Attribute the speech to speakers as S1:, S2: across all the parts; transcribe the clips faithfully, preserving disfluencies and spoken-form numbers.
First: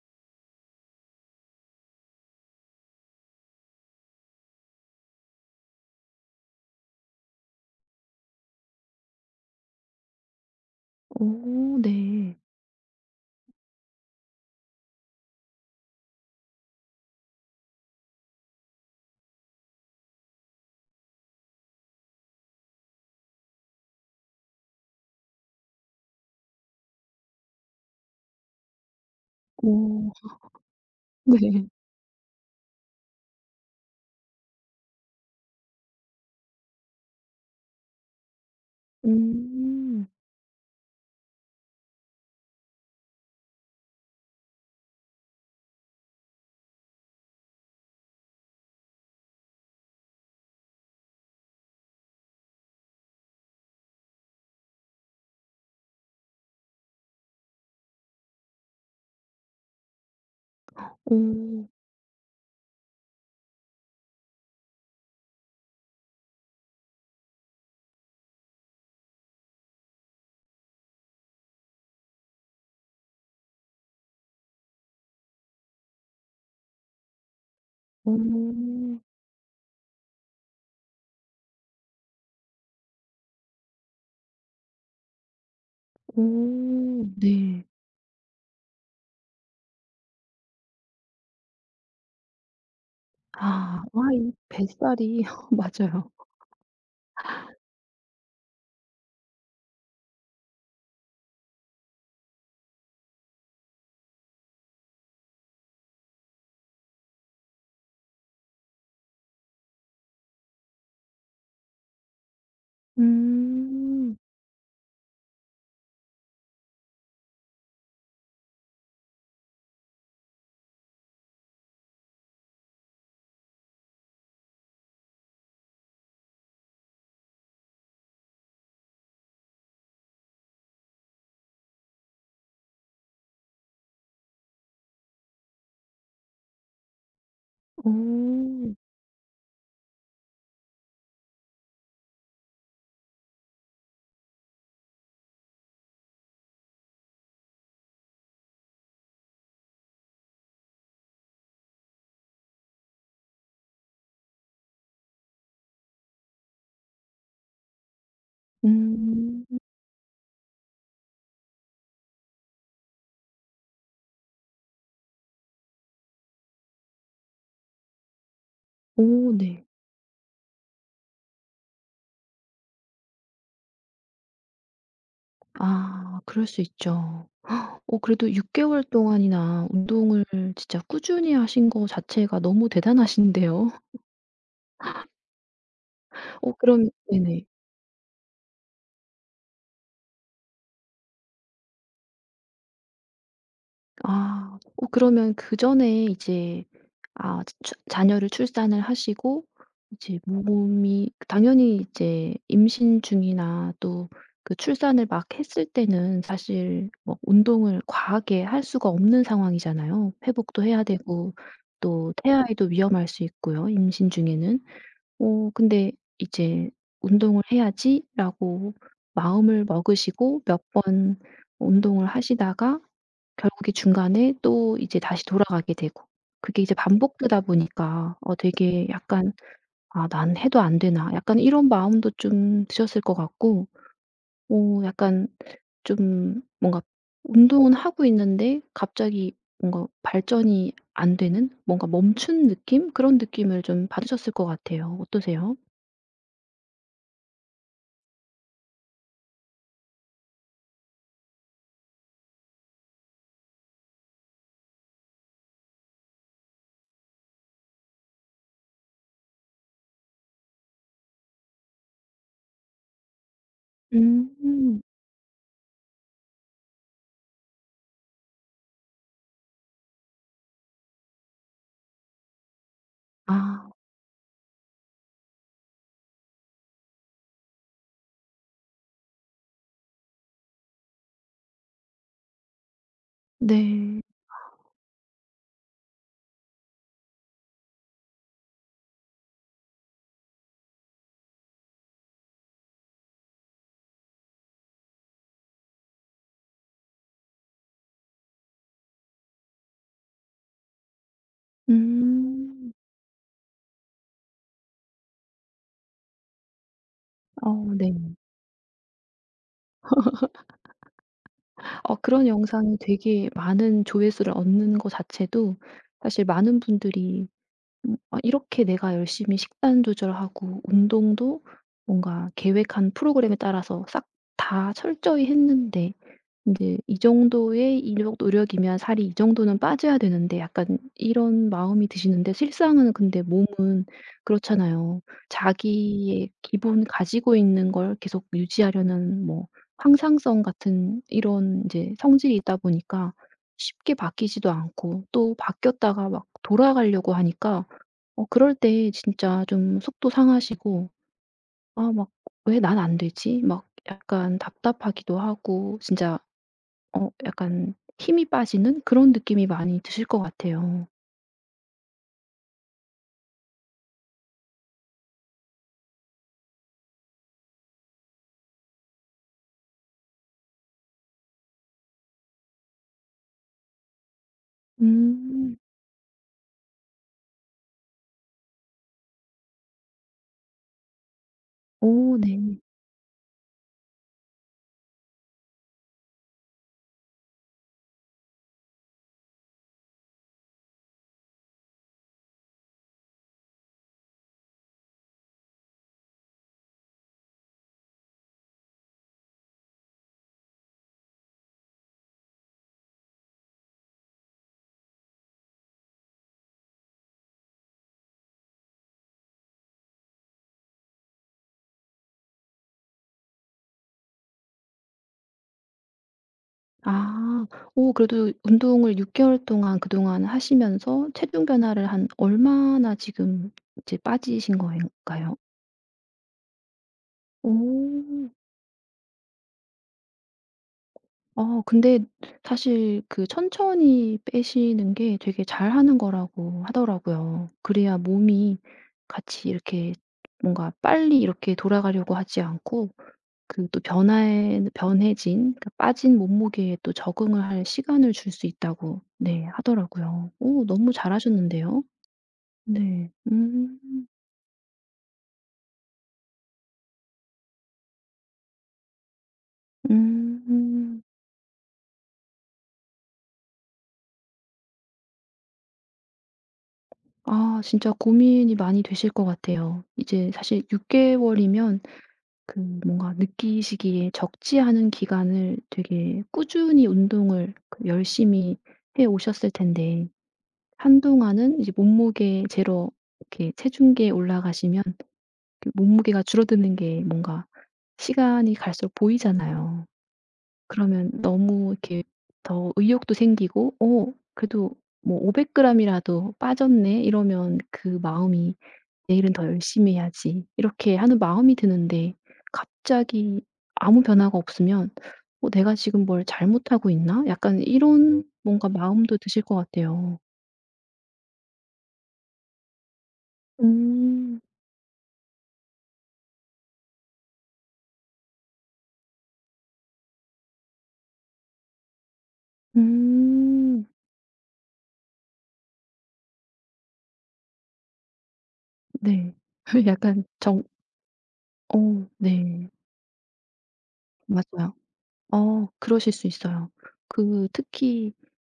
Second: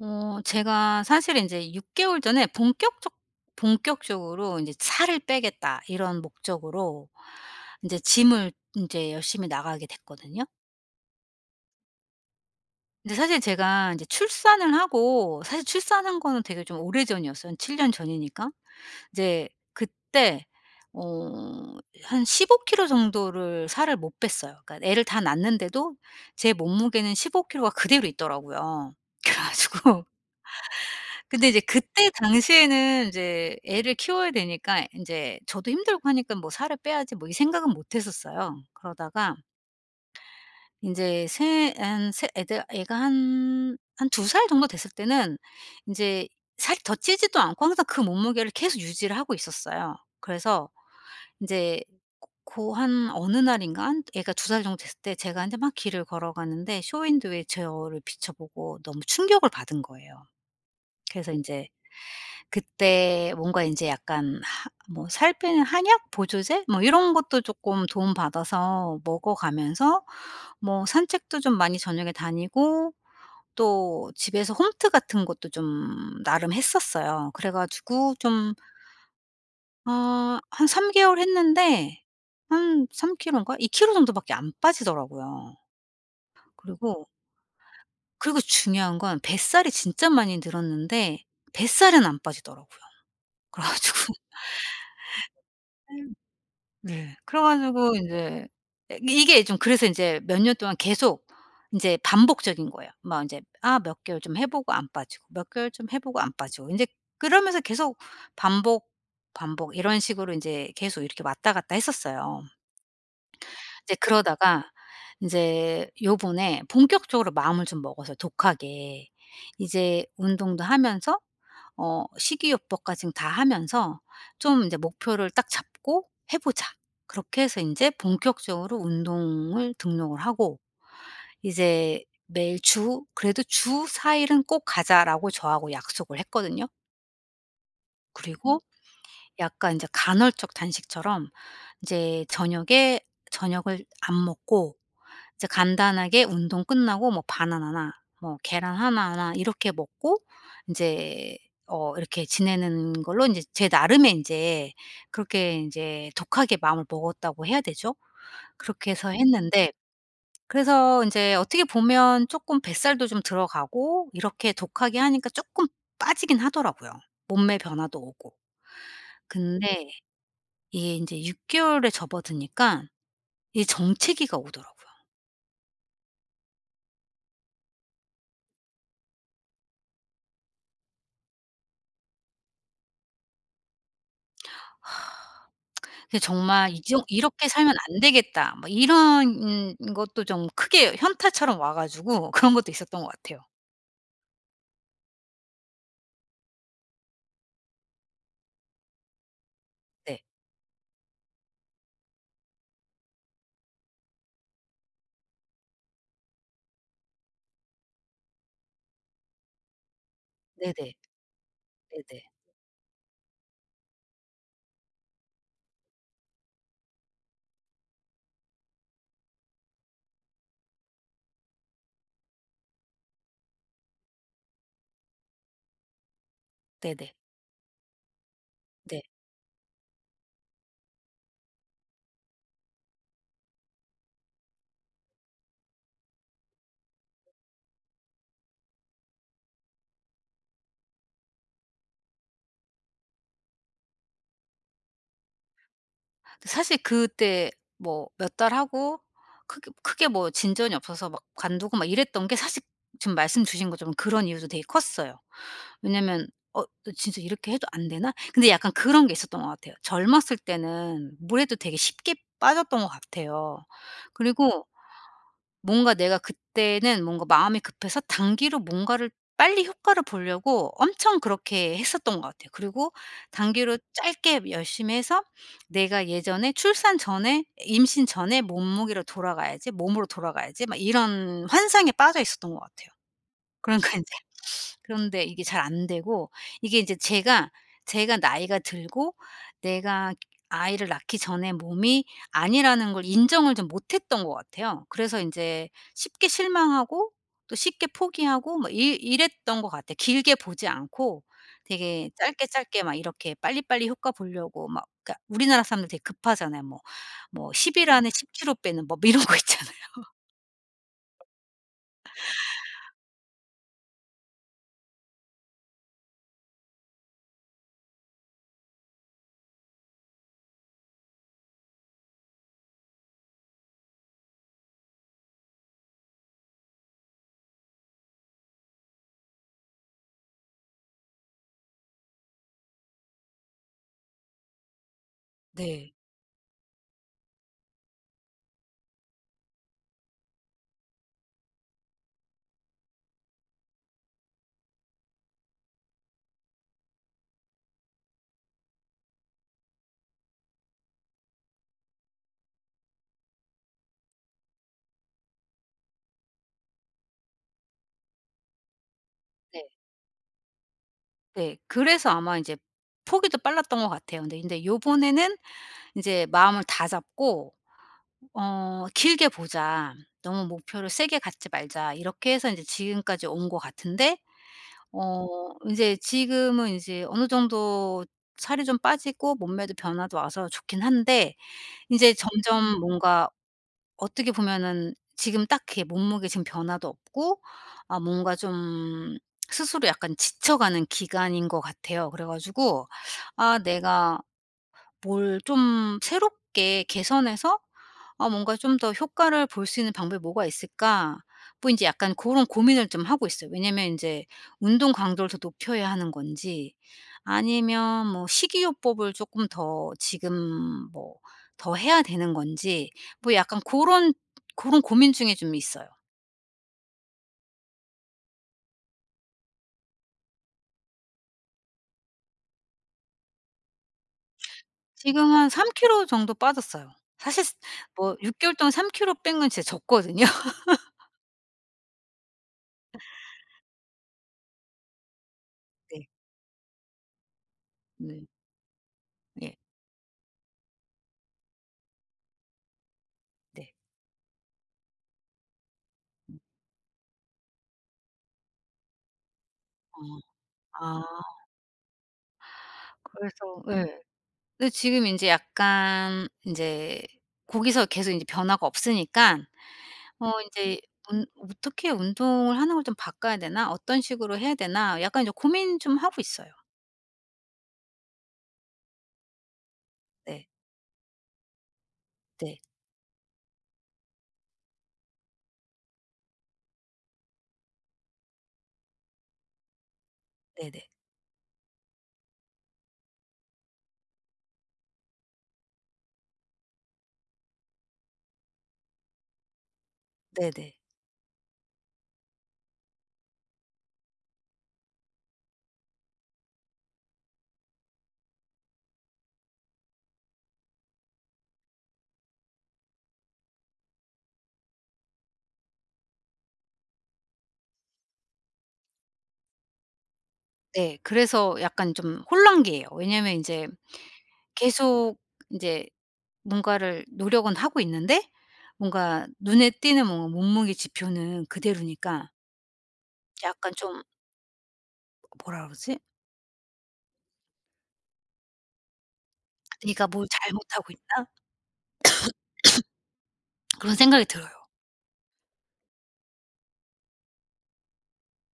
S1: 어 제가 사실은 인제 육 개월 전에 본격적 본격적으로 인제 '살을 빼겠다.' 이런 목적으로 인제 gym을 인제 열심히 나가게 됐거든요.
S2: 오 네.
S1: 근데 사실 제가 인제 출산을 하고 사실 출산한 거는 되게 좀 오래 전이었어요. 한 칠 년 전이니까. 이제 그때 어 한 십오 킬로 정도를 살을 못 뺐어요. 그러니까 애를 다 낳았는데도 제 몸무게는 십오 킬로가 그대로 있더라고요. 그래 가지고
S2: 오.
S1: 근데 이제
S2: 네.
S1: 그때 당시에는 인제 애를 키워야 되니까 이 인제 저도 힘들고 하니깐 뭐 '살을 빼야지.' 뭐 이 생각은 못 했었어요. 그러다가
S2: 음.
S1: 인제 세 한 세 애들 애가 한 한 두 살 정도 됐을 때는 인제 살 더 찌지도 않고 항상 그 몸무게를 계속 유지를 하고 있었어요. 그래서 인제 고 고 한 어느 날인가는 애가 두 살 정도 됐을 때 제가 인제 막 길을 걸어가는데 쇼윈도에 제 얼굴을 비춰 보고 너무 충격을 받은 거예요. 그래서 인제
S2: 오.
S1: 그때 뭔가 인제 약간 아 뭐 살 빼는 한약 보조제? 뭐 이런 것도 쪼끔 도움 받아서 먹어 가면서 뭐 산책도 좀 많이 저녁에 다니고 또 집에서 홈트 같은 것도 좀 나름 했었어요. 그래 가지고 좀
S2: 어.
S1: 어 한 삼 개월 했는데 한 삼 킬로인가? 이 킬로 정도 밖에 안 빠지더라고요. 그리고
S2: 오 네.
S1: 그리고 중요한 건 뱃살이 진짜 많이 늘었는데 뱃살은 안 빠지더라고요. 그래
S2: 아 와
S1: 가지고
S2: 이 뱃살이 맞아요.
S1: 네. 네 그래 가지고 인제 예 이게 좀 그래서 인제 몇 년 동안 계속 인제 반복적인 거예요. 뭐 인제 아 몇 개월 좀 해 보고 안 빠지고, 몇 개월 좀 해 보고 안 빠지고 인제 그러면서 계속 반복, 반복 이런 식으로 인제 계속 이렇게 왔다 갔다 했었어요. 이제
S2: 음.
S1: 그러다가 인제 요번에 본격적으로 마음을 좀 먹어서 독하게 이제 운동도 하면서 어 식이요법까지는 다 하면서 좀 이제 '목표를 딱 잡고 해 보자.' 그렇게 해서 인제 본격적으로 운동을 등록을 하고 이제 매일 주 '그래도 주 사 일은 꼭 가자.'라고 저하고 약속을 했거든요. 그리고
S2: 오.
S1: 약간 인제 간헐적 단식처럼 이제 저녁에 저녁을 안 먹고 이제 간단하게 운동 끝나고 뭐 바나나나 뭐 계란 하나나 이렇게 먹고 인제 어 이렇게 지내는 걸로 인제 제 나름의 인제 그렇게 인제 독하게 마음을 먹었다고 해야 되죠. 그렇게 해서
S2: 음.
S1: 했는데 그래서 인제 어떻게 보면 쪼끔 뱃살도 좀 들어가고 이렇게 독하게 하니까 쪼끔 빠지긴 하더라고요. 몸매 변화도 오고.
S2: 오 네.
S1: 근데 이게 인제 육 개월에 접어드니깐 이 정체기가 오더라고요.
S2: 아 그럴 수 있죠. 어 그래도 육 개월 동안이나 운동을 진짜 꾸준히 하신 거 자체가 너무 대단하신데요.
S1: 근데
S2: 어
S1: 정말 이
S2: 그럼
S1: 정
S2: 네네.
S1: '이렇게 살면 안 되겠다.' 뭐 이런 은 이것도 좀 크게 현타처럼 와 가지고 그런 것도 있었던 것 같아요.
S2: 아. 어 그러면 그 전에 이제 아 츠 추 자녀를 출산을 하시고 이제
S1: 네.
S2: 몸이 당연히 이제 임신 중이나 또 그 출산을 막 했을 때는 사실 뭐 운동을 과하게 할 수가 없는 상황이잖아요. 회복도 해야
S1: 네네.
S2: 되고 또
S1: 네네.
S2: 태아에도 위험할 수 있고요 임신 중에는. 어. 근데 이제 '운동을 해야지.'라고 마음을 먹으시고 몇 번 운동을 하시다가 결국에 중간에 또 이제 다시 돌아가게 되고. 그게 이제
S1: 네네.
S2: 반복되다 보니까 어. 되게
S1: 네.
S2: 약간 '아 난 해도 안 되나?' 약간 이런 마음도 좀 드셨을 것 같고. 어 약간 좀 뭔가 운동은 하고 있는데 갑자기 뭔가 발전이 안 되는? 뭔가 멈춘 느낌? 그런 느낌을 좀 받으셨을 것 같아요. 어떠세요?
S1: 그 사실 그때 뭐 몇 달 하고 크게 크게 뭐 진전이 없어서 막 관두고 막 이랬던 게 사실 지금 말씀 주신 것처럼 그런 이유도 되게 컸어요. 왜냐면 '어 진짜 이렇게 해도 안 되나?' 근데 약간 그런 게 있었던 것 같아요. 젊었을 때는 뭘 해도 되게 쉽게 빠졌던 것 같아요. 그리고
S2: 음.
S1: 뭔가 내가 그때는 뭔가 마음이 급해서 단기로 뭔가를 빨리 효과를 보려고 엄청 그렇게 했었던 것 같아요. 그리고
S2: 아.
S1: 단기로 짧게 열심히 해서 '내가 예전에 출산 전의 임신 전의 몸무게로 돌아가야지. 몸으로 돌아가야지.' 막 이런 환상에 빠져 있었던 것 같아요. 그러니까
S2: 네.
S1: 인제 그런데 이게 잘 안 되고 이게 인제 제가, 제가 나이가 들고 내가 아이를 낳기 전의 몸이 아니라는 걸 인정을 좀 못 했던 것 같아요. 그래서 인제 쉽게 실망하고 또 쉽게 포기하고 막 이 이랬던 것 같아. 길게 보지 않고 되게 짧게
S2: 음.
S1: 짧게 막 이렇게 빨리빨리 효과 보려고 막 그니까 우리나라 사람들 되게 급하잖아요. 뭐, 뭐
S2: 어.
S1: 십 일 안에
S2: 네.
S1: 십 키로 빼는 법 이런 거 있잖아요.
S2: 어 그런 영상이 되게 많은 조회수를 얻는 거 자체도 사실 많은 분들이 음. '아 이렇게 내가 열심히 식단 조절하고 운동도 뭔가 계획한 프로그램에 따라서 싹 다 철저히 했는데 인제 이 정도의 이뇩 노력이면 살이 이 정도는 빠져야 되는데.' 약간 이런 마음이 드시는데 실상은 근데 몸은 그렇잖아요.
S1: 네.
S2: 자기의 기본 가지고 있는 걸 계속 유지하려는 뭐 항상성 같은 이런 이제 성질이 있다 보니까 쉽게 바뀌지도 않고 또 바뀌었다가 막 돌아가려고 하니까 어. 그럴 때 진짜 좀 속도 상하시고 아 막 '왜 난 안 되지?' 막 약간 답답하기도 하고 진짜 어 약간 힘이 빠지는 그런 느낌이
S1: 네.
S2: 많이 드실 것 같아요.
S1: 네 그래서 아마 인제 포기도 빨랐던 것 같아요. 근데 근데 요번에는 인제 마음을 다잡고 어 '길게 보자. 너무 목표를 세게 갖지 말자.' 이렇게 해서 인제 지금까지 온 것 같은데 어
S2: 음.
S1: 인제 지금은 이제 어느 정도 살이 좀 빠지고 몸매도 변화도 와서 좋긴 한데 이제
S2: 오 네.
S1: 점점 뭔가 어떻게 보면은 지금 딱히 몸무게 지금 변화도 없고 아 뭔가 좀 스스로 약간 지쳐가는 기간인 것 같아요. 그래 가지고 '아 내가 뭘 좀 새롭게 개선해서 아 뭔가 좀 더 효과를 볼 수 있는 방법이 뭐가 있을까?' 뭐 인제 약간 고런 고민을 좀 하고 있어요. 왜냐면 인제 운동 강도를 더 높여야 하는 건지. 아니면 뭐 식이요법을 조금 더 지금 뭐 더 해야 되는 건지 뭐 약간 고런 고런 고민 중에 좀 있어요.
S2: 아 어 그래도 운동을 육 개월 동안 그동안 하시면서 체중 변화를 한 얼마나 지금 이제 빠지신 거예
S1: 지금은
S2: 가요?
S1: 한 삼 키로 정도 빠졌어요. 사실 스 뭐
S2: 오.
S1: 육 개월 동안 삼 킬로 뺀 건 진짜 적거든요.
S2: 어 근데 사실 그 천천히 빼시는 게 되게 잘하는
S1: 네.
S2: 거라고 하더라고요. 그래야
S1: 네.
S2: 몸이 같이
S1: 예.
S2: 이렇게 뭔가 빨리 이렇게 돌아가려고 하지 않고 그
S1: 네.
S2: 또 변화에는 변해진 그 빠진 몸무게에 또 적응을 할 시간을 줄 수 있다고 네
S1: 어
S2: 하더라고요. 어 너무
S1: 아.
S2: 잘 하셨는데요. 네.
S1: 그래서
S2: 음.
S1: 예 근데 지금 인제 약간 인제 고기서 계속 인제 변화가 없으니까 어 인제
S2: 음.
S1: 운 '어떻게 운동을 하는 걸 좀 바꿔야 되나. 어떤 식으로 해야 되나.' 약간 인제 고민 좀 하고 있어요.
S2: 아. 진짜 고민이 많이 되실 것 같아요. 이제
S1: 네.
S2: 사실 육 개월이면 그
S1: 네.
S2: 뭔가 느끼시기에 적지 않은 기간을 되게 꾸준히 운동을 열심히 해 오셨을 텐데
S1: 네네.
S2: 한동안은 이제 몸무게 재러 이렇게 체중계에 올라가시면 몸무게가 줄어드는 게 뭔가 시간이 갈수록 보이잖아요.
S1: 네네.
S2: 그러면 너무 이렇게 더 의욕도 생기고 어 그래도 뭐 '오백 그램이라도 빠졌네?' 이러면 그 마음이 '내일은 더 열심히 해야지.' 이렇게 하는 마음이 드는데 갑자기 아무 변화가 없으면 '어 내가 지금 뭘 잘못하고 있나?' 약간 이런 뭔가 마음도 드실 것 같아요.
S1: 네. 그래서 약간 좀 혼란기예요. 왜냐면 인제
S2: 음.
S1: 계속 인제 뭔가를 노력은 하고 있는데 뭔가 눈에 띄는 뭔가 몸무게 지표는 그대로니까 약간
S2: 음.
S1: 좀 뭐라 그러지?
S2: 네.
S1: '내가
S2: 약간
S1: 뭘
S2: 정
S1: 잘못하고 있나?'
S2: 어 네.
S1: 그런 생각이 들어요.
S2: 맞아요. 어 그러실 수 있어요. 그 특히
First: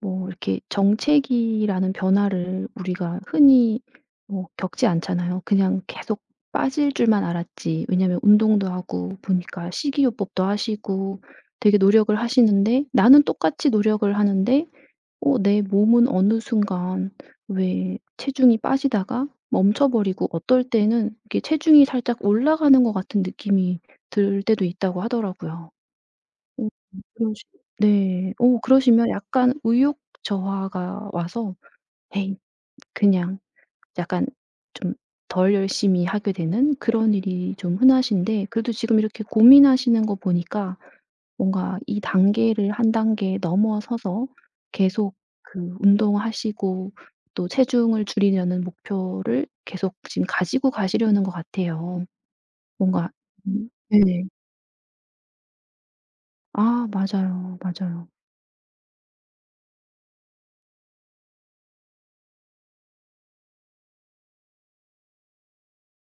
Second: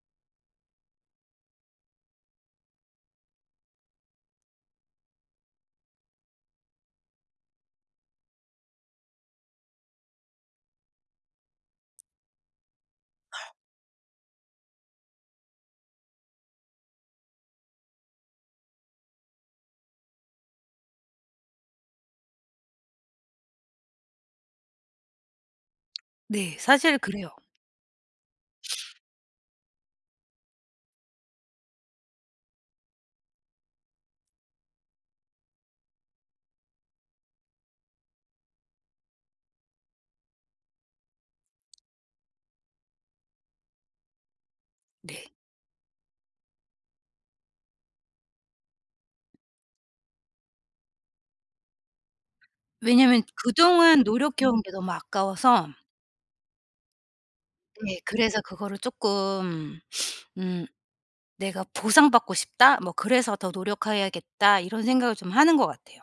S2: 뭐 이렇게 정체기라는 변화를 우리가 흔히 뭐 겪지 않잖아요. 그냥 계속 빠질 줄만 알았지. 왜냐면 운동도 하고 보니까 식이요법도 하시고 되게 노력을 하시는데 나는 똑같이 노력을 하는데 어 내 몸은 어느 순간 왜 체중이 빠지다가 멈춰 버리고 어떨 때는 이렇게 체중이 살짝 올라가는 것 같은 느낌이 들 때도 있다고 하더라고요.
S1: 네.
S2: 어
S1: 사실 그래요.
S2: 그런식으 네. 어 그러시면 약간 의욕 저하가 와서 '에이.' 그냥 약간 좀 덜 열심히 하게 되는 그런 일이 좀 흔하신데 그래도 지금 이렇게 고민하시는 거 보니까 뭔가 이 단계를 한 단계 넘어서서 계속
S1: 네.
S2: 그 운동하시고 또 체중을 줄이려는 목표를 계속 지금 가지고 가시려는 것 같아요. 뭔가
S1: 왜냐면
S2: 음.
S1: 그동안
S2: 네.
S1: 노력해 온 게 너무 아까워서
S2: 아 맞아요,
S1: 네.
S2: 맞아요.
S1: 그래서 그거를 쪼끔 음 내가 '보상받고 싶다.' 뭐 '그래서 더 노력해야겠다.' 이런 생각을 좀 하는 것 같아요.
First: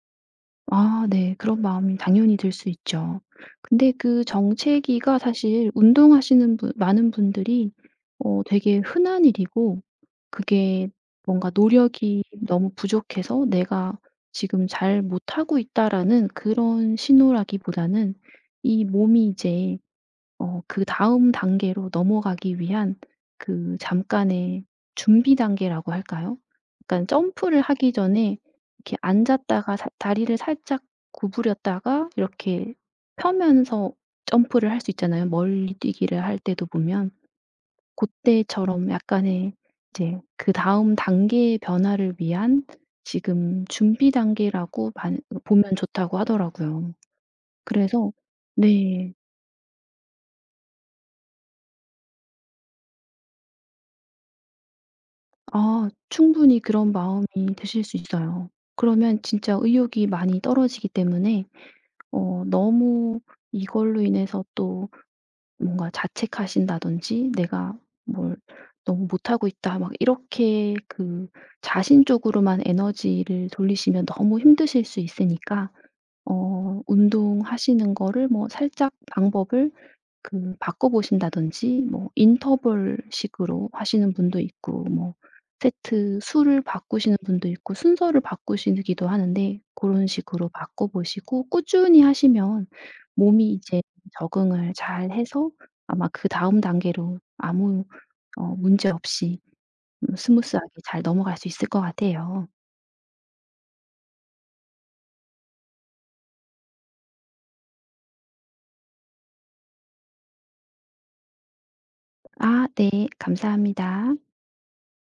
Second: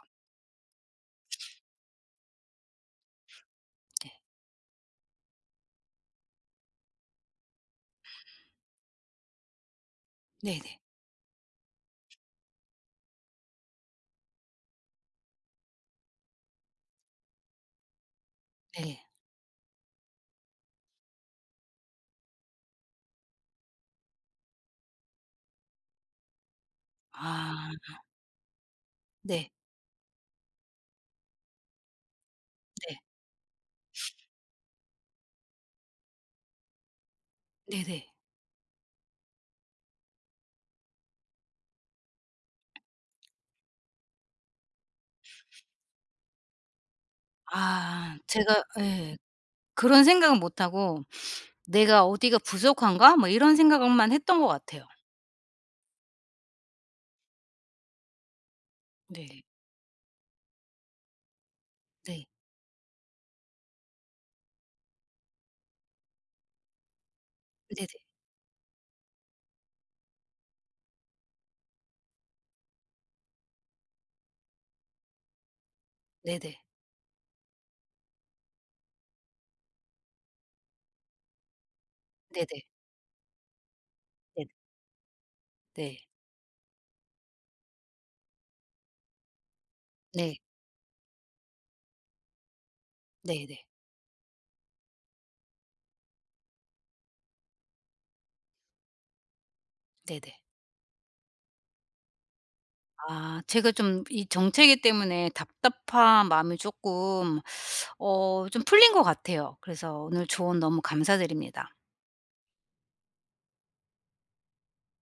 S2: 아 네. 그런 마음이 당연히 들 수 있죠. 근데
S1: 네
S2: 그 정체기가 사실 운동하시는 분 많은 분들이 어 되게 흔한 일이고
S1: 네네.
S2: 그게 뭔가 '노력이 너무 부족해서 내가 지금 잘 못하고 있다.'라는 그런 신호라기보다는 이
S1: 네.
S2: 몸이 이제 어 그 다음 단계로 넘어가기 위한 그 잠깐의 준비 단계라고 할까요? 그러니깐 점프를
S1: 아.
S2: 하기 전에 이렇게
S1: 네.
S2: 앉았다가 살 다리를 살짝 구부렸다가 이렇게
S1: 네.
S2: 펴면서 점프를 할 수 있잖아요. 멀리뛰기를 할 때도 보면 고
S1: 네네.
S2: 때처럼 약간의 이제 그다음 단계의 변화를 위한 지금 준비 단계라고 반 요렇 보면 좋다고 하더라고요. 그래서
S1: 아. 제가
S2: 네.
S1: 예 그런 생각은 못 하고 '내가 어디가 부족한가?' 뭐 이런 생각을 만 했던 것 같아요.
S2: 아. 충분히 그런 마음이 드실 수 있어요. 그러면
S1: 네.
S2: 진짜 의욕이 많이 떨어지기 때문에
S1: 네.
S2: 어 너무 이걸로 인해서 또 뭔가 자책하신다든지 '내가
S1: 네네.
S2: 뭘 너무 못하고 있다.' 막 이렇게 그 자신 쪽으로만 에너지를 돌리시면 너무 힘드실 수 있으니까
S1: 네네.
S2: 어 운동하시는 거를 뭐 살짝 방법을 그 바꿔 보신다든지 뭐
S1: 네네.
S2: 인터벌식으로 하시는 분도
S1: 네.
S2: 있고 뭐
S1: 네.
S2: 세트 수를 바꾸시는 분도 있고 순서를 바꾸시느기도 하는데 고런
S1: 네.
S2: 식으로 바꿔 보시고 꾸준히 하시면
S1: 네
S2: 몸이
S1: 네.
S2: 이제 적응을 잘 해서 아마 그다음 단계로 아무 어 문제 없이 뭐
S1: 네네.
S2: 스무스하게 잘 넘어갈 수 있을 것 같아요.
S1: 아. 제가 좀 이 정체기 때문에 답답한 마음이 쪼끔 어 좀 풀린 것 같아요. 그래서 오늘 조언 너무 감사드립니다.
S2: 아 네. 감사합니다.